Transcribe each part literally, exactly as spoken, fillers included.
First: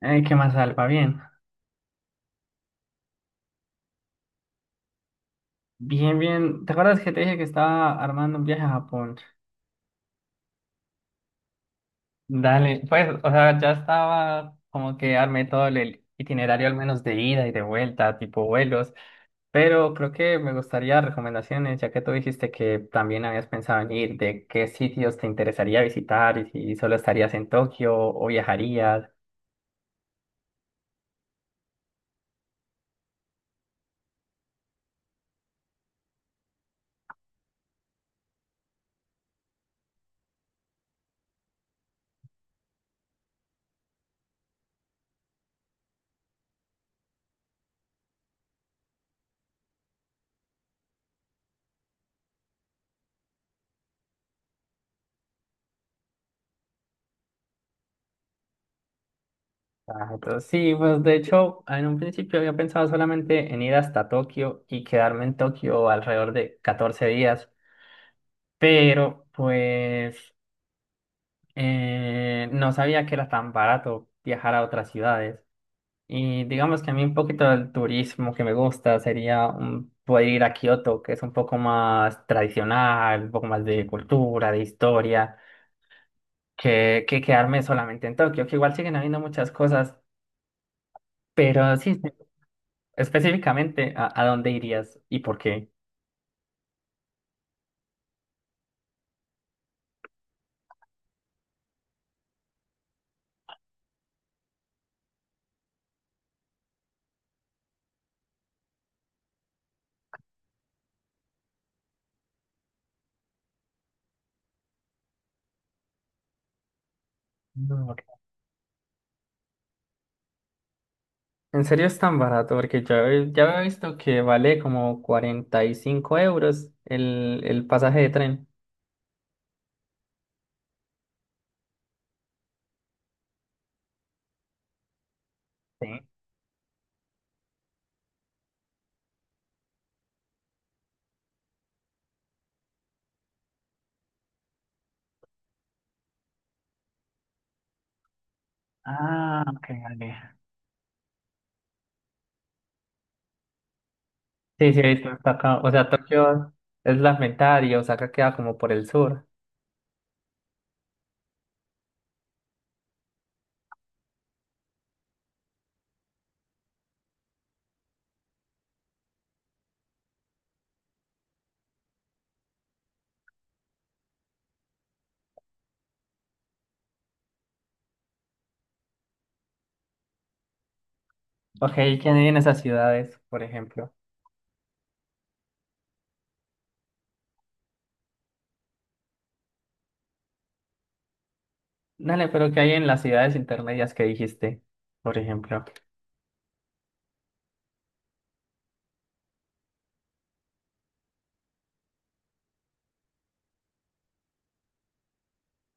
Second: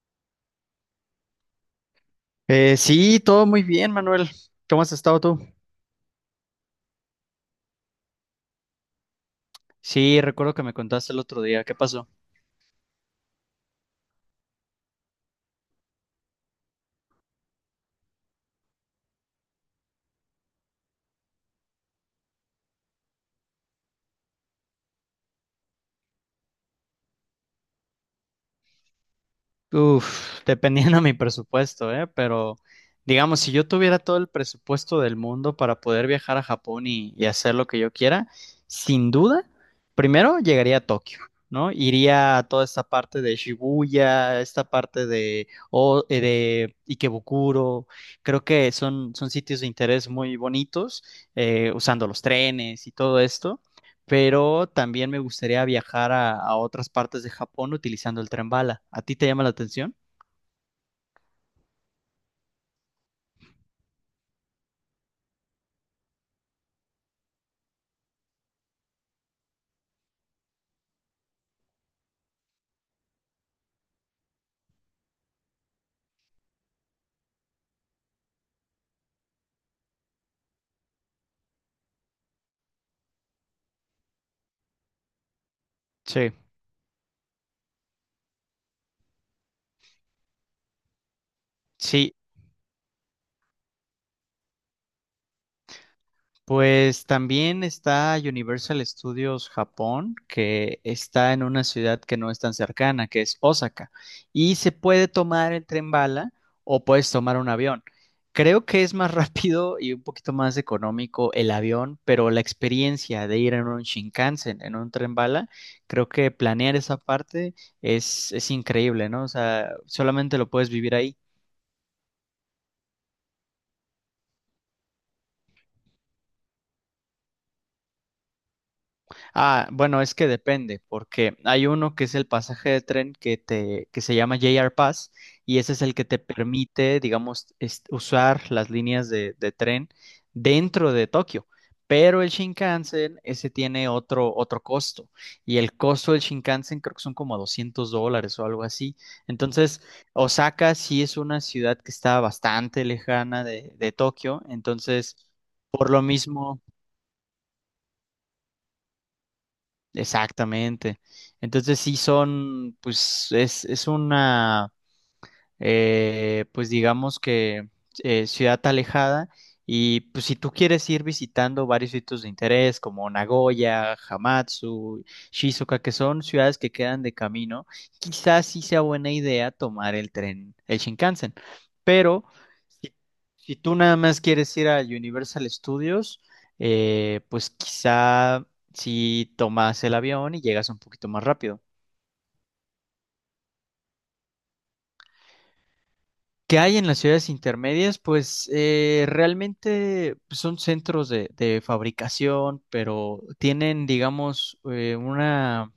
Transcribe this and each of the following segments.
Eh, ¿qué más, Alba? Bien, Eh, sí, todo muy bien, Manuel. ¿Cómo has estado tú? bien, bien. ¿Te acuerdas que te dije que estaba armando un viaje a Japón? Sí, recuerdo que me contaste el otro día. ¿Qué pasó? Dale, pues, o sea, ya estaba como que armé todo el itinerario al menos de ida y de vuelta, tipo vuelos, pero creo que me gustaría recomendaciones, ya que tú dijiste que también habías pensado en ir, de qué sitios te interesaría visitar y si solo estarías en Tokio o viajarías. Uf, dependiendo de mi presupuesto, ¿eh? Pero digamos, si yo tuviera todo el presupuesto del mundo para poder viajar a Japón y, y hacer lo que yo quiera, sin duda, primero llegaría a Tokio, ¿no? Iría a toda esta parte de Shibuya, esta parte de, o, eh, de Ikebukuro. Creo que son, son sitios de interés muy bonitos, eh, usando los trenes y todo esto. Pero también me gustaría viajar a, a otras partes de Japón utilizando el tren bala. ¿A ti te llama la atención? Ah, entonces, sí, pues de hecho, en un principio había pensado solamente en ir hasta Tokio y quedarme en Tokio alrededor de catorce días. Pero pues eh, no sabía que era tan barato viajar a otras ciudades. Y digamos que a mí un poquito del turismo que me gusta sería un- poder ir a Kioto, que es un poco más tradicional, un poco más de cultura, de historia, Sí, que, que quedarme solamente en Tokio, que igual siguen habiendo muchas cosas, pero sí, sí, sí. específicamente, ¿a, a dónde irías y por qué? Pues también está Universal Studios Japón, que está en una ciudad que no es tan cercana, que es Osaka. Y se puede tomar el tren bala o puedes tomar un avión. Creo que es más rápido y un poquito más económico el avión, pero la experiencia de ir en un Shinkansen, en un tren bala, creo que planear esa parte es, es increíble, ¿no? O sea, solamente lo puedes vivir ahí. En serio es tan barato, porque yo he- ya había visto que vale como cuarenta y cinco euros el, el pasaje de tren. Ah, bueno, es que depende, porque hay uno que es el pasaje de tren que te, que se llama J R Pass, y ese es el Sí. que te permite, digamos, es- usar las líneas de, de tren dentro de Tokio. Pero el Shinkansen, ese tiene otro, otro costo. Y el costo del Shinkansen creo que son como doscientos dólares o algo así. Ah, ok, Entonces, vale. Osaka sí es una ciudad que está bastante lejana de, de Tokio. Sí, sí, he visto Entonces, hasta acá. O sea, por lo Tokio mismo. es la mitad y Osaka queda como por el sur. Exactamente. Entonces sí son, pues es, es una eh, pues digamos que eh, ciudad alejada. Y pues si tú quieres ir visitando varios sitios de interés como Nagoya, Hamatsu, Shizuoka, que son ciudades que quedan de camino, quizás sí sea buena idea tomar el tren, el Shinkansen. Ok, ¿qué Pero hay en esas si, ciudades, por si tú ejemplo? nada más quieres ir a Universal Studios, eh, pues quizá si tomas el avión y llegas un poquito más rápido. Dale, pero ¿qué hay en las ciudades intermedias que dijiste, por ejemplo? ¿Qué hay en las ciudades intermedias? Pues eh, realmente pues, son centros de, de fabricación, pero tienen, digamos, eh, una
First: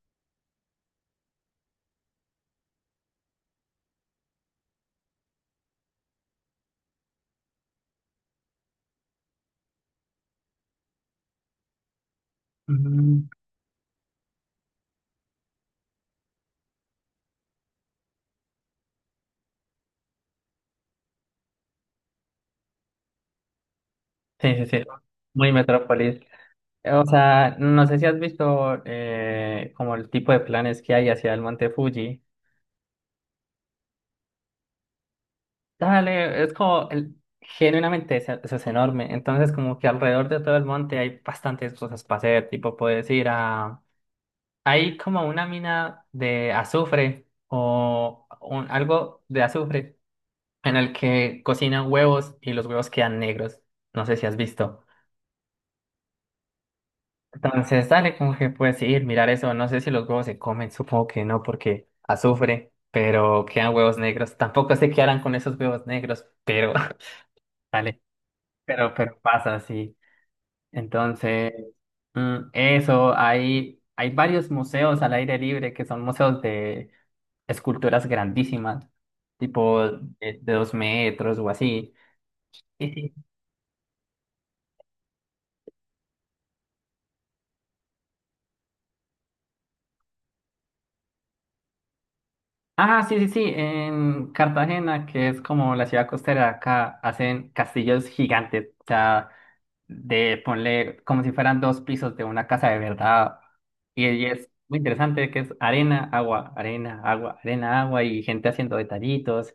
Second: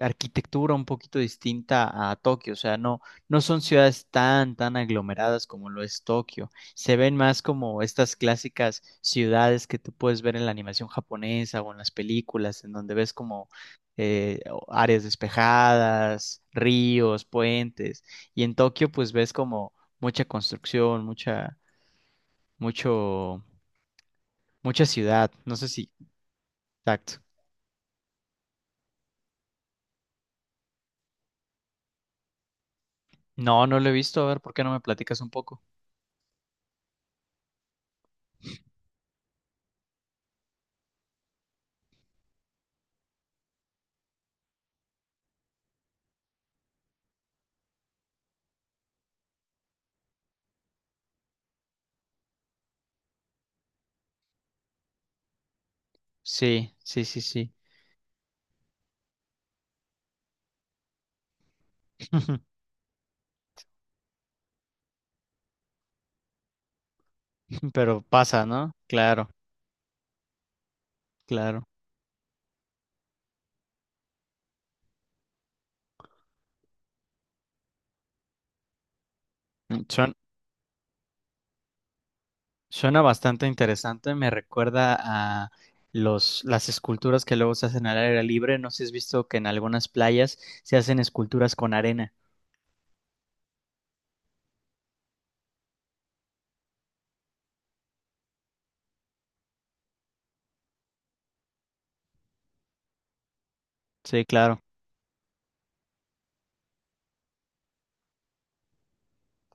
arquitectura un poquito distinta a Tokio. O sea, no, no son ciudades tan, tan aglomeradas como lo es Tokio. Se ven más como estas clásicas ciudades que tú puedes ver en la animación japonesa o en las películas, en donde ves Mm. como eh, áreas despejadas, ríos, puentes. Y en Tokio, pues ves como mucha construcción, mucha, mucho, Sí, sí, sí, mucha ciudad. muy No sé si. metrópolis. O Exacto. sea, no sé si has visto eh, como el tipo de planes que hay hacia el Monte Fuji. No, no lo he visto. A ver, ¿por qué no me platicas un poco? Dale, es como el- genuinamente es, eso es enorme. Entonces, como que alrededor de todo el monte hay bastantes cosas para hacer. Tipo, puedes ir a. Hay como una mina de azufre o un- algo de azufre en el que cocinan huevos y los huevos quedan negros. No sé si has visto. Sí, sí, sí, sí. Entonces, dale, como que puedes ir, mirar eso. No sé si los huevos se comen, supongo que no, porque azufre, pero quedan huevos negros. Tampoco sé qué harán con esos huevos negros, pero. Dale. Pero pasa, ¿no? Pero, pero Claro, pasa, sí. Entonces, claro. mm, eso, hay, hay varios museos al aire libre que son museos de esculturas grandísimas, Mm, tipo Suena, de, de dos metros o así. Y suena sí. bastante interesante. Me recuerda a los, las esculturas que luego se hacen al aire libre. No sé si has visto que en algunas playas se hacen esculturas con arena. Ah, sí, sí, sí, en Cartagena, que es como la ciudad costera de acá, hacen castillos gigantes, o sea, de ponle como si fueran dos pisos de una casa de verdad. Y, Sí, y es claro. muy interesante que es arena, agua, arena, agua, arena, agua y gente haciendo detallitos.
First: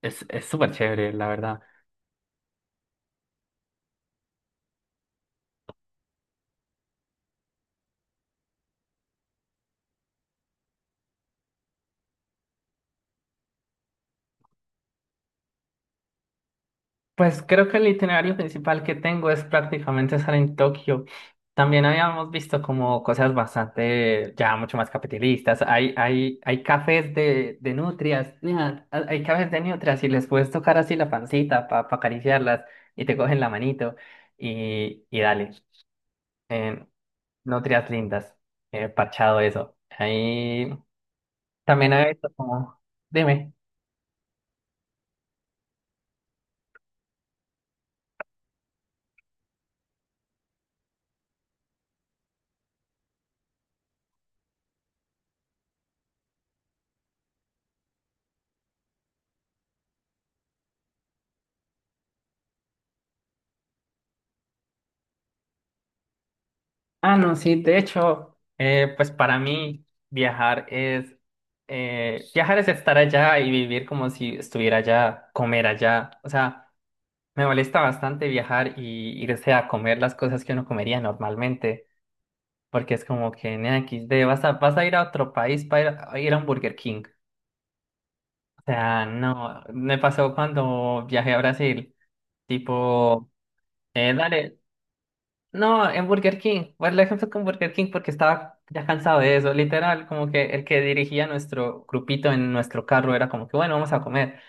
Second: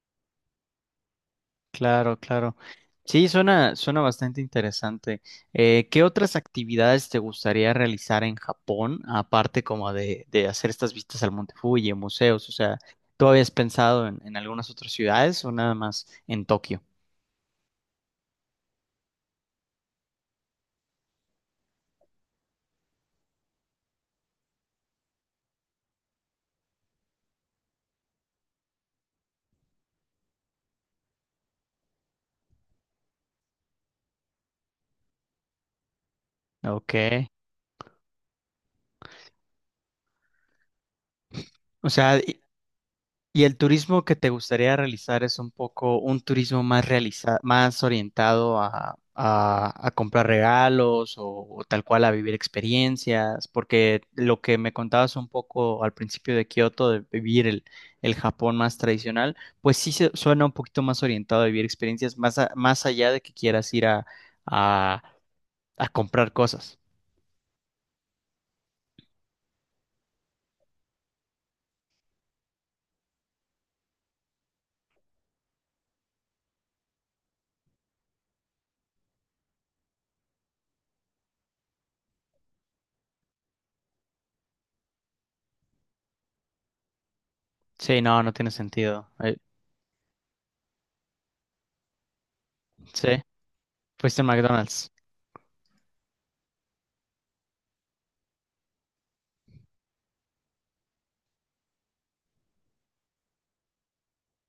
Es, es súper chévere, la verdad. Claro, claro. Sí, suena, suena bastante interesante. Eh, ¿qué otras actividades te gustaría realizar en Japón, aparte como de, de hacer estas vistas al Monte Fuji, museos? O sea, ¿tú habías pensado en, en algunas otras ciudades o nada más en Tokio? Pues creo que el itinerario principal que tengo es prácticamente estar en Tokio. También habíamos visto como cosas bastante, ya mucho más capitalistas. Hay, hay, hay cafés de, de nutrias, mira, ha- hay cafés de nutrias y les puedes tocar así la pancita para acariciarlas y te cogen la manito y, y dale. Eh, Ok. nutrias lindas, eh, parchado eso. Ahí O también hay sea, visto como, y dime. el turismo que te gustaría realizar es un poco un turismo más realiza- más orientado a, a- a comprar regalos o, o tal cual a vivir experiencias, porque lo que me contabas un poco al principio de Kioto, de vivir el, el Japón más tradicional, pues sí se, suena un poquito más orientado a vivir experiencias, más, a- más allá de que quieras ir a, a, a comprar cosas. Ah, no, sí, de hecho, eh, pues para mí viajar es eh, viajar es estar allá y vivir como si estuviera allá, comer allá. O sea, me molesta bastante viajar y irse a comer las cosas que uno comería normalmente, porque es como que en equis de vas a, vas a ir a otro país para ir a, ir a un Burger King. Sí, no, no tiene O sea, sentido. Eh, no, me pasó cuando viajé a Brasil, sí, tipo, eh, fuiste en dale. McDonald's. No, en Burger King. Bueno, el ejemplo con Burger King porque estaba ya cansado de eso. Literal, como que el que dirigía nuestro grupito en nuestro carro era como que, bueno, vamos a comer.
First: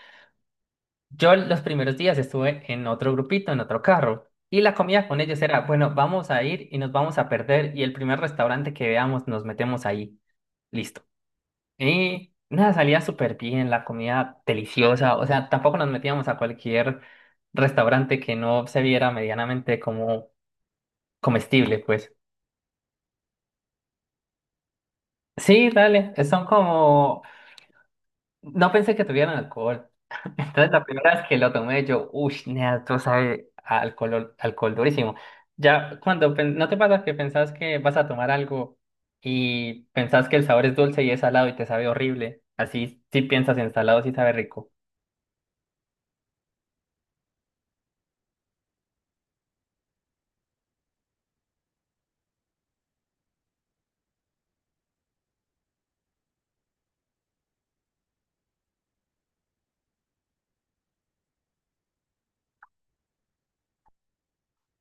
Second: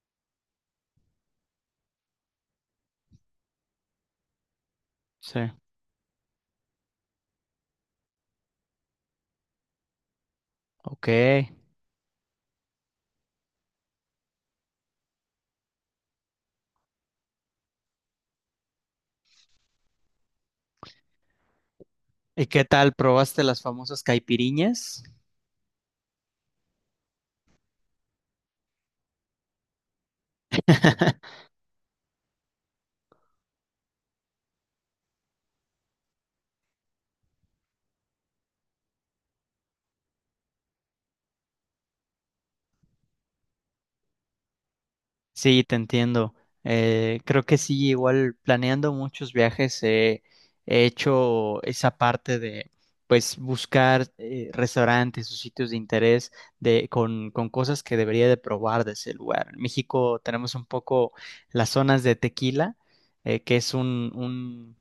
Yo los primeros días estuve en otro grupito, en otro carro. Y la comida con Sí, ellos era, bueno, vamos a ir y nos vamos a perder. Y el primer restaurante que veamos nos metemos ahí. Listo. ok. Y nada, salía súper bien, la comida deliciosa. O sea, tampoco nos metíamos a cualquier restaurante que no se viera medianamente como comestible, pues. ¿Y qué tal? ¿Probaste las famosas caipiriñas? Sí, dale, eh, son como... No pensé que tuvieran alcohol. Entonces la primera vez que lo tomé yo, uy, nea, tú sabe a alcohol, alcohol durísimo. Ya cuando pen- no te pasa que pensás que vas a tomar algo y pensás que el sabor es dulce y es salado y te sabe horrible. Así, si piensas en salado, sí sabe rico. Sí, te entiendo. Eh, creo que sí, igual planeando muchos viajes eh, he hecho esa parte de pues buscar eh, restaurantes o sitios de interés de, con, con cosas que debería de probar de ese lugar. En México tenemos un poco las zonas de Tequila, eh, que es un, un,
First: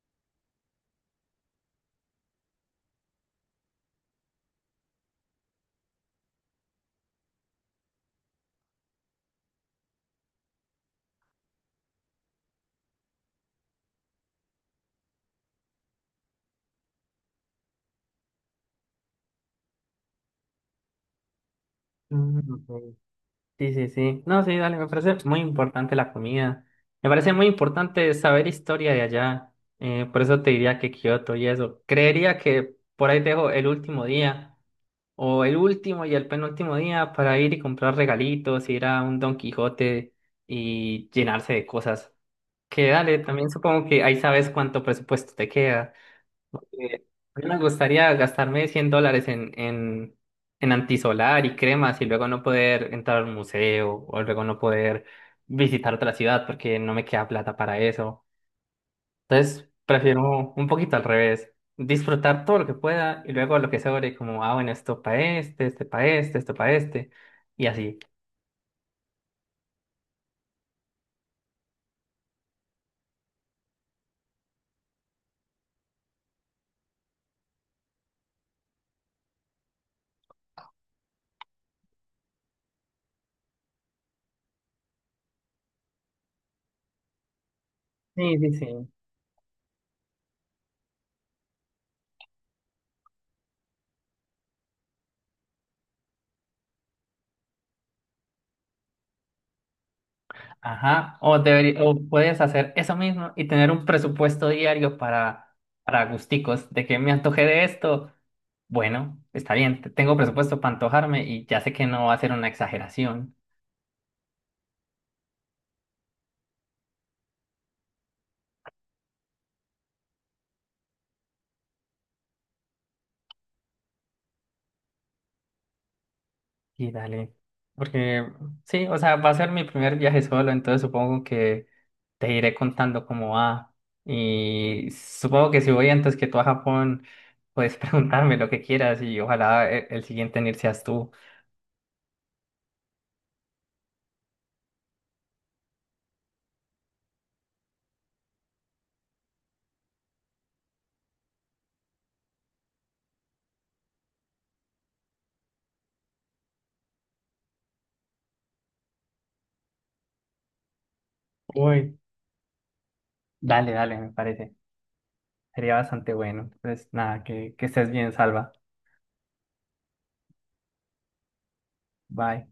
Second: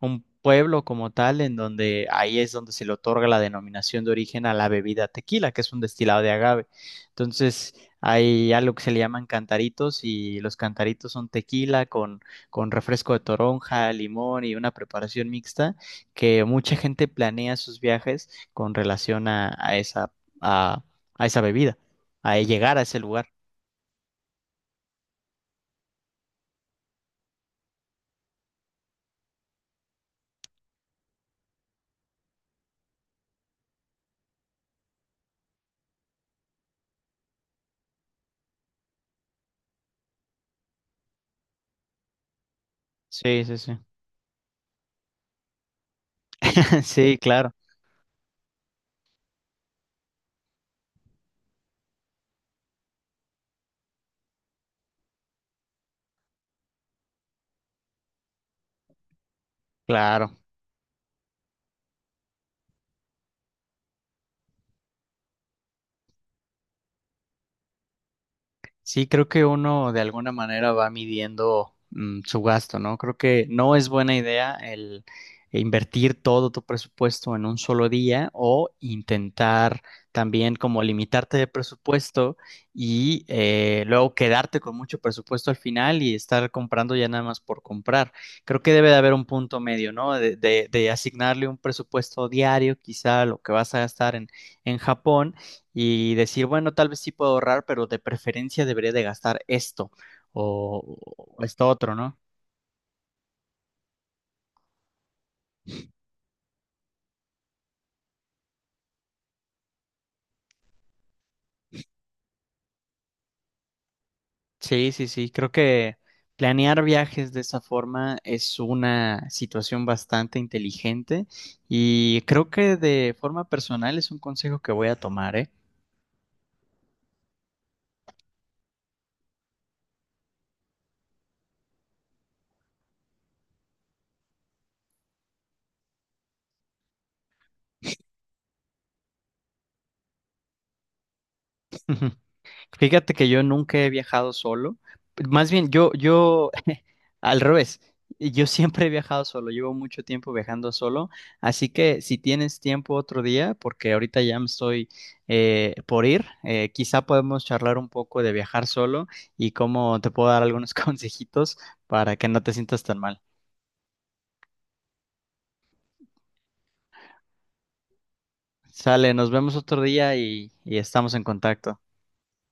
un pueblo como tal, en donde ahí es donde se le otorga la denominación de origen a la bebida tequila, que es un destilado de agave. Entonces... Hay algo que se le llaman cantaritos y los cantaritos son tequila con, con refresco de toronja, limón y una preparación mixta que mucha gente planea sus viajes con relación a, a esa, a, a esa bebida, a Mm, llegar a ok. ese lugar. Sí, sí, sí. No, sí, dale, me parece muy importante la comida. Me parece muy importante saber historia de allá. Eh, por eso te diría que Kioto y eso. Creería que por ahí dejo el último día o el último y el penúltimo día para ir y comprar regalitos, ir a un Don Quijote y llenarse de cosas. Que dale, Sí, también sí, sí. supongo que ahí sabes cuánto presupuesto te queda. Eh, Sí, a mí claro, me gustaría gastarme cien dólares en, en, en antisolar y cremas y luego no poder entrar al museo o luego no poder visitar otra ciudad porque no me queda plata para eso. Entonces, claro. prefiero un poquito al revés, disfrutar todo lo que pueda y luego lo que sobre, como, ah, bueno, esto para este, este para este, esto para este y así. Sí, creo que uno de alguna manera va midiendo mm, su gasto, ¿no? Creo que no es buena idea el invertir todo tu presupuesto en un solo día o intentar también como limitarte de presupuesto y eh, luego quedarte con mucho presupuesto al final y estar comprando ya nada más por comprar. Sí, sí, Creo que sí. debe de haber un punto medio, ¿no? De, de- de asignarle un presupuesto diario, quizá lo que vas a gastar en en Japón y decir, bueno, tal vez sí puedo ahorrar, pero de preferencia debería de gastar esto o, Ajá, o, o esto deberí- otro, o ¿no? puedes hacer eso mismo y tener un presupuesto diario para, para, gusticos, de que me antoje de esto. Bueno, está bien, te- tengo presupuesto para antojarme y ya sé que no va a ser una exageración. Sí, sí, sí, creo que planear viajes de esa forma es una situación bastante inteligente y creo que de forma personal es un consejo que voy a tomar, ¿eh? Y dale, porque sí, o sea, va a ser mi primer viaje solo, entonces supongo que te iré contando cómo va. Y supongo que si voy antes que tú a Japón, puedes preguntarme lo que quieras y ojalá e- el, siguiente en ir seas tú. Fíjate que yo nunca he viajado solo. Más bien, yo, yo, al revés, yo siempre he viajado solo, llevo mucho tiempo viajando solo, así que si tienes tiempo otro día, porque ahorita ya me estoy eh, por ir, eh, quizá podemos charlar un poco de viajar solo y cómo te puedo dar algunos consejitos Uy. para que no te sientas tan mal. Dale, dale, me parece. Sería bastante bueno. Entonces, nada, que, que estés bien, Salva. Sale, nos vemos otro día y y estamos en contacto. Bye.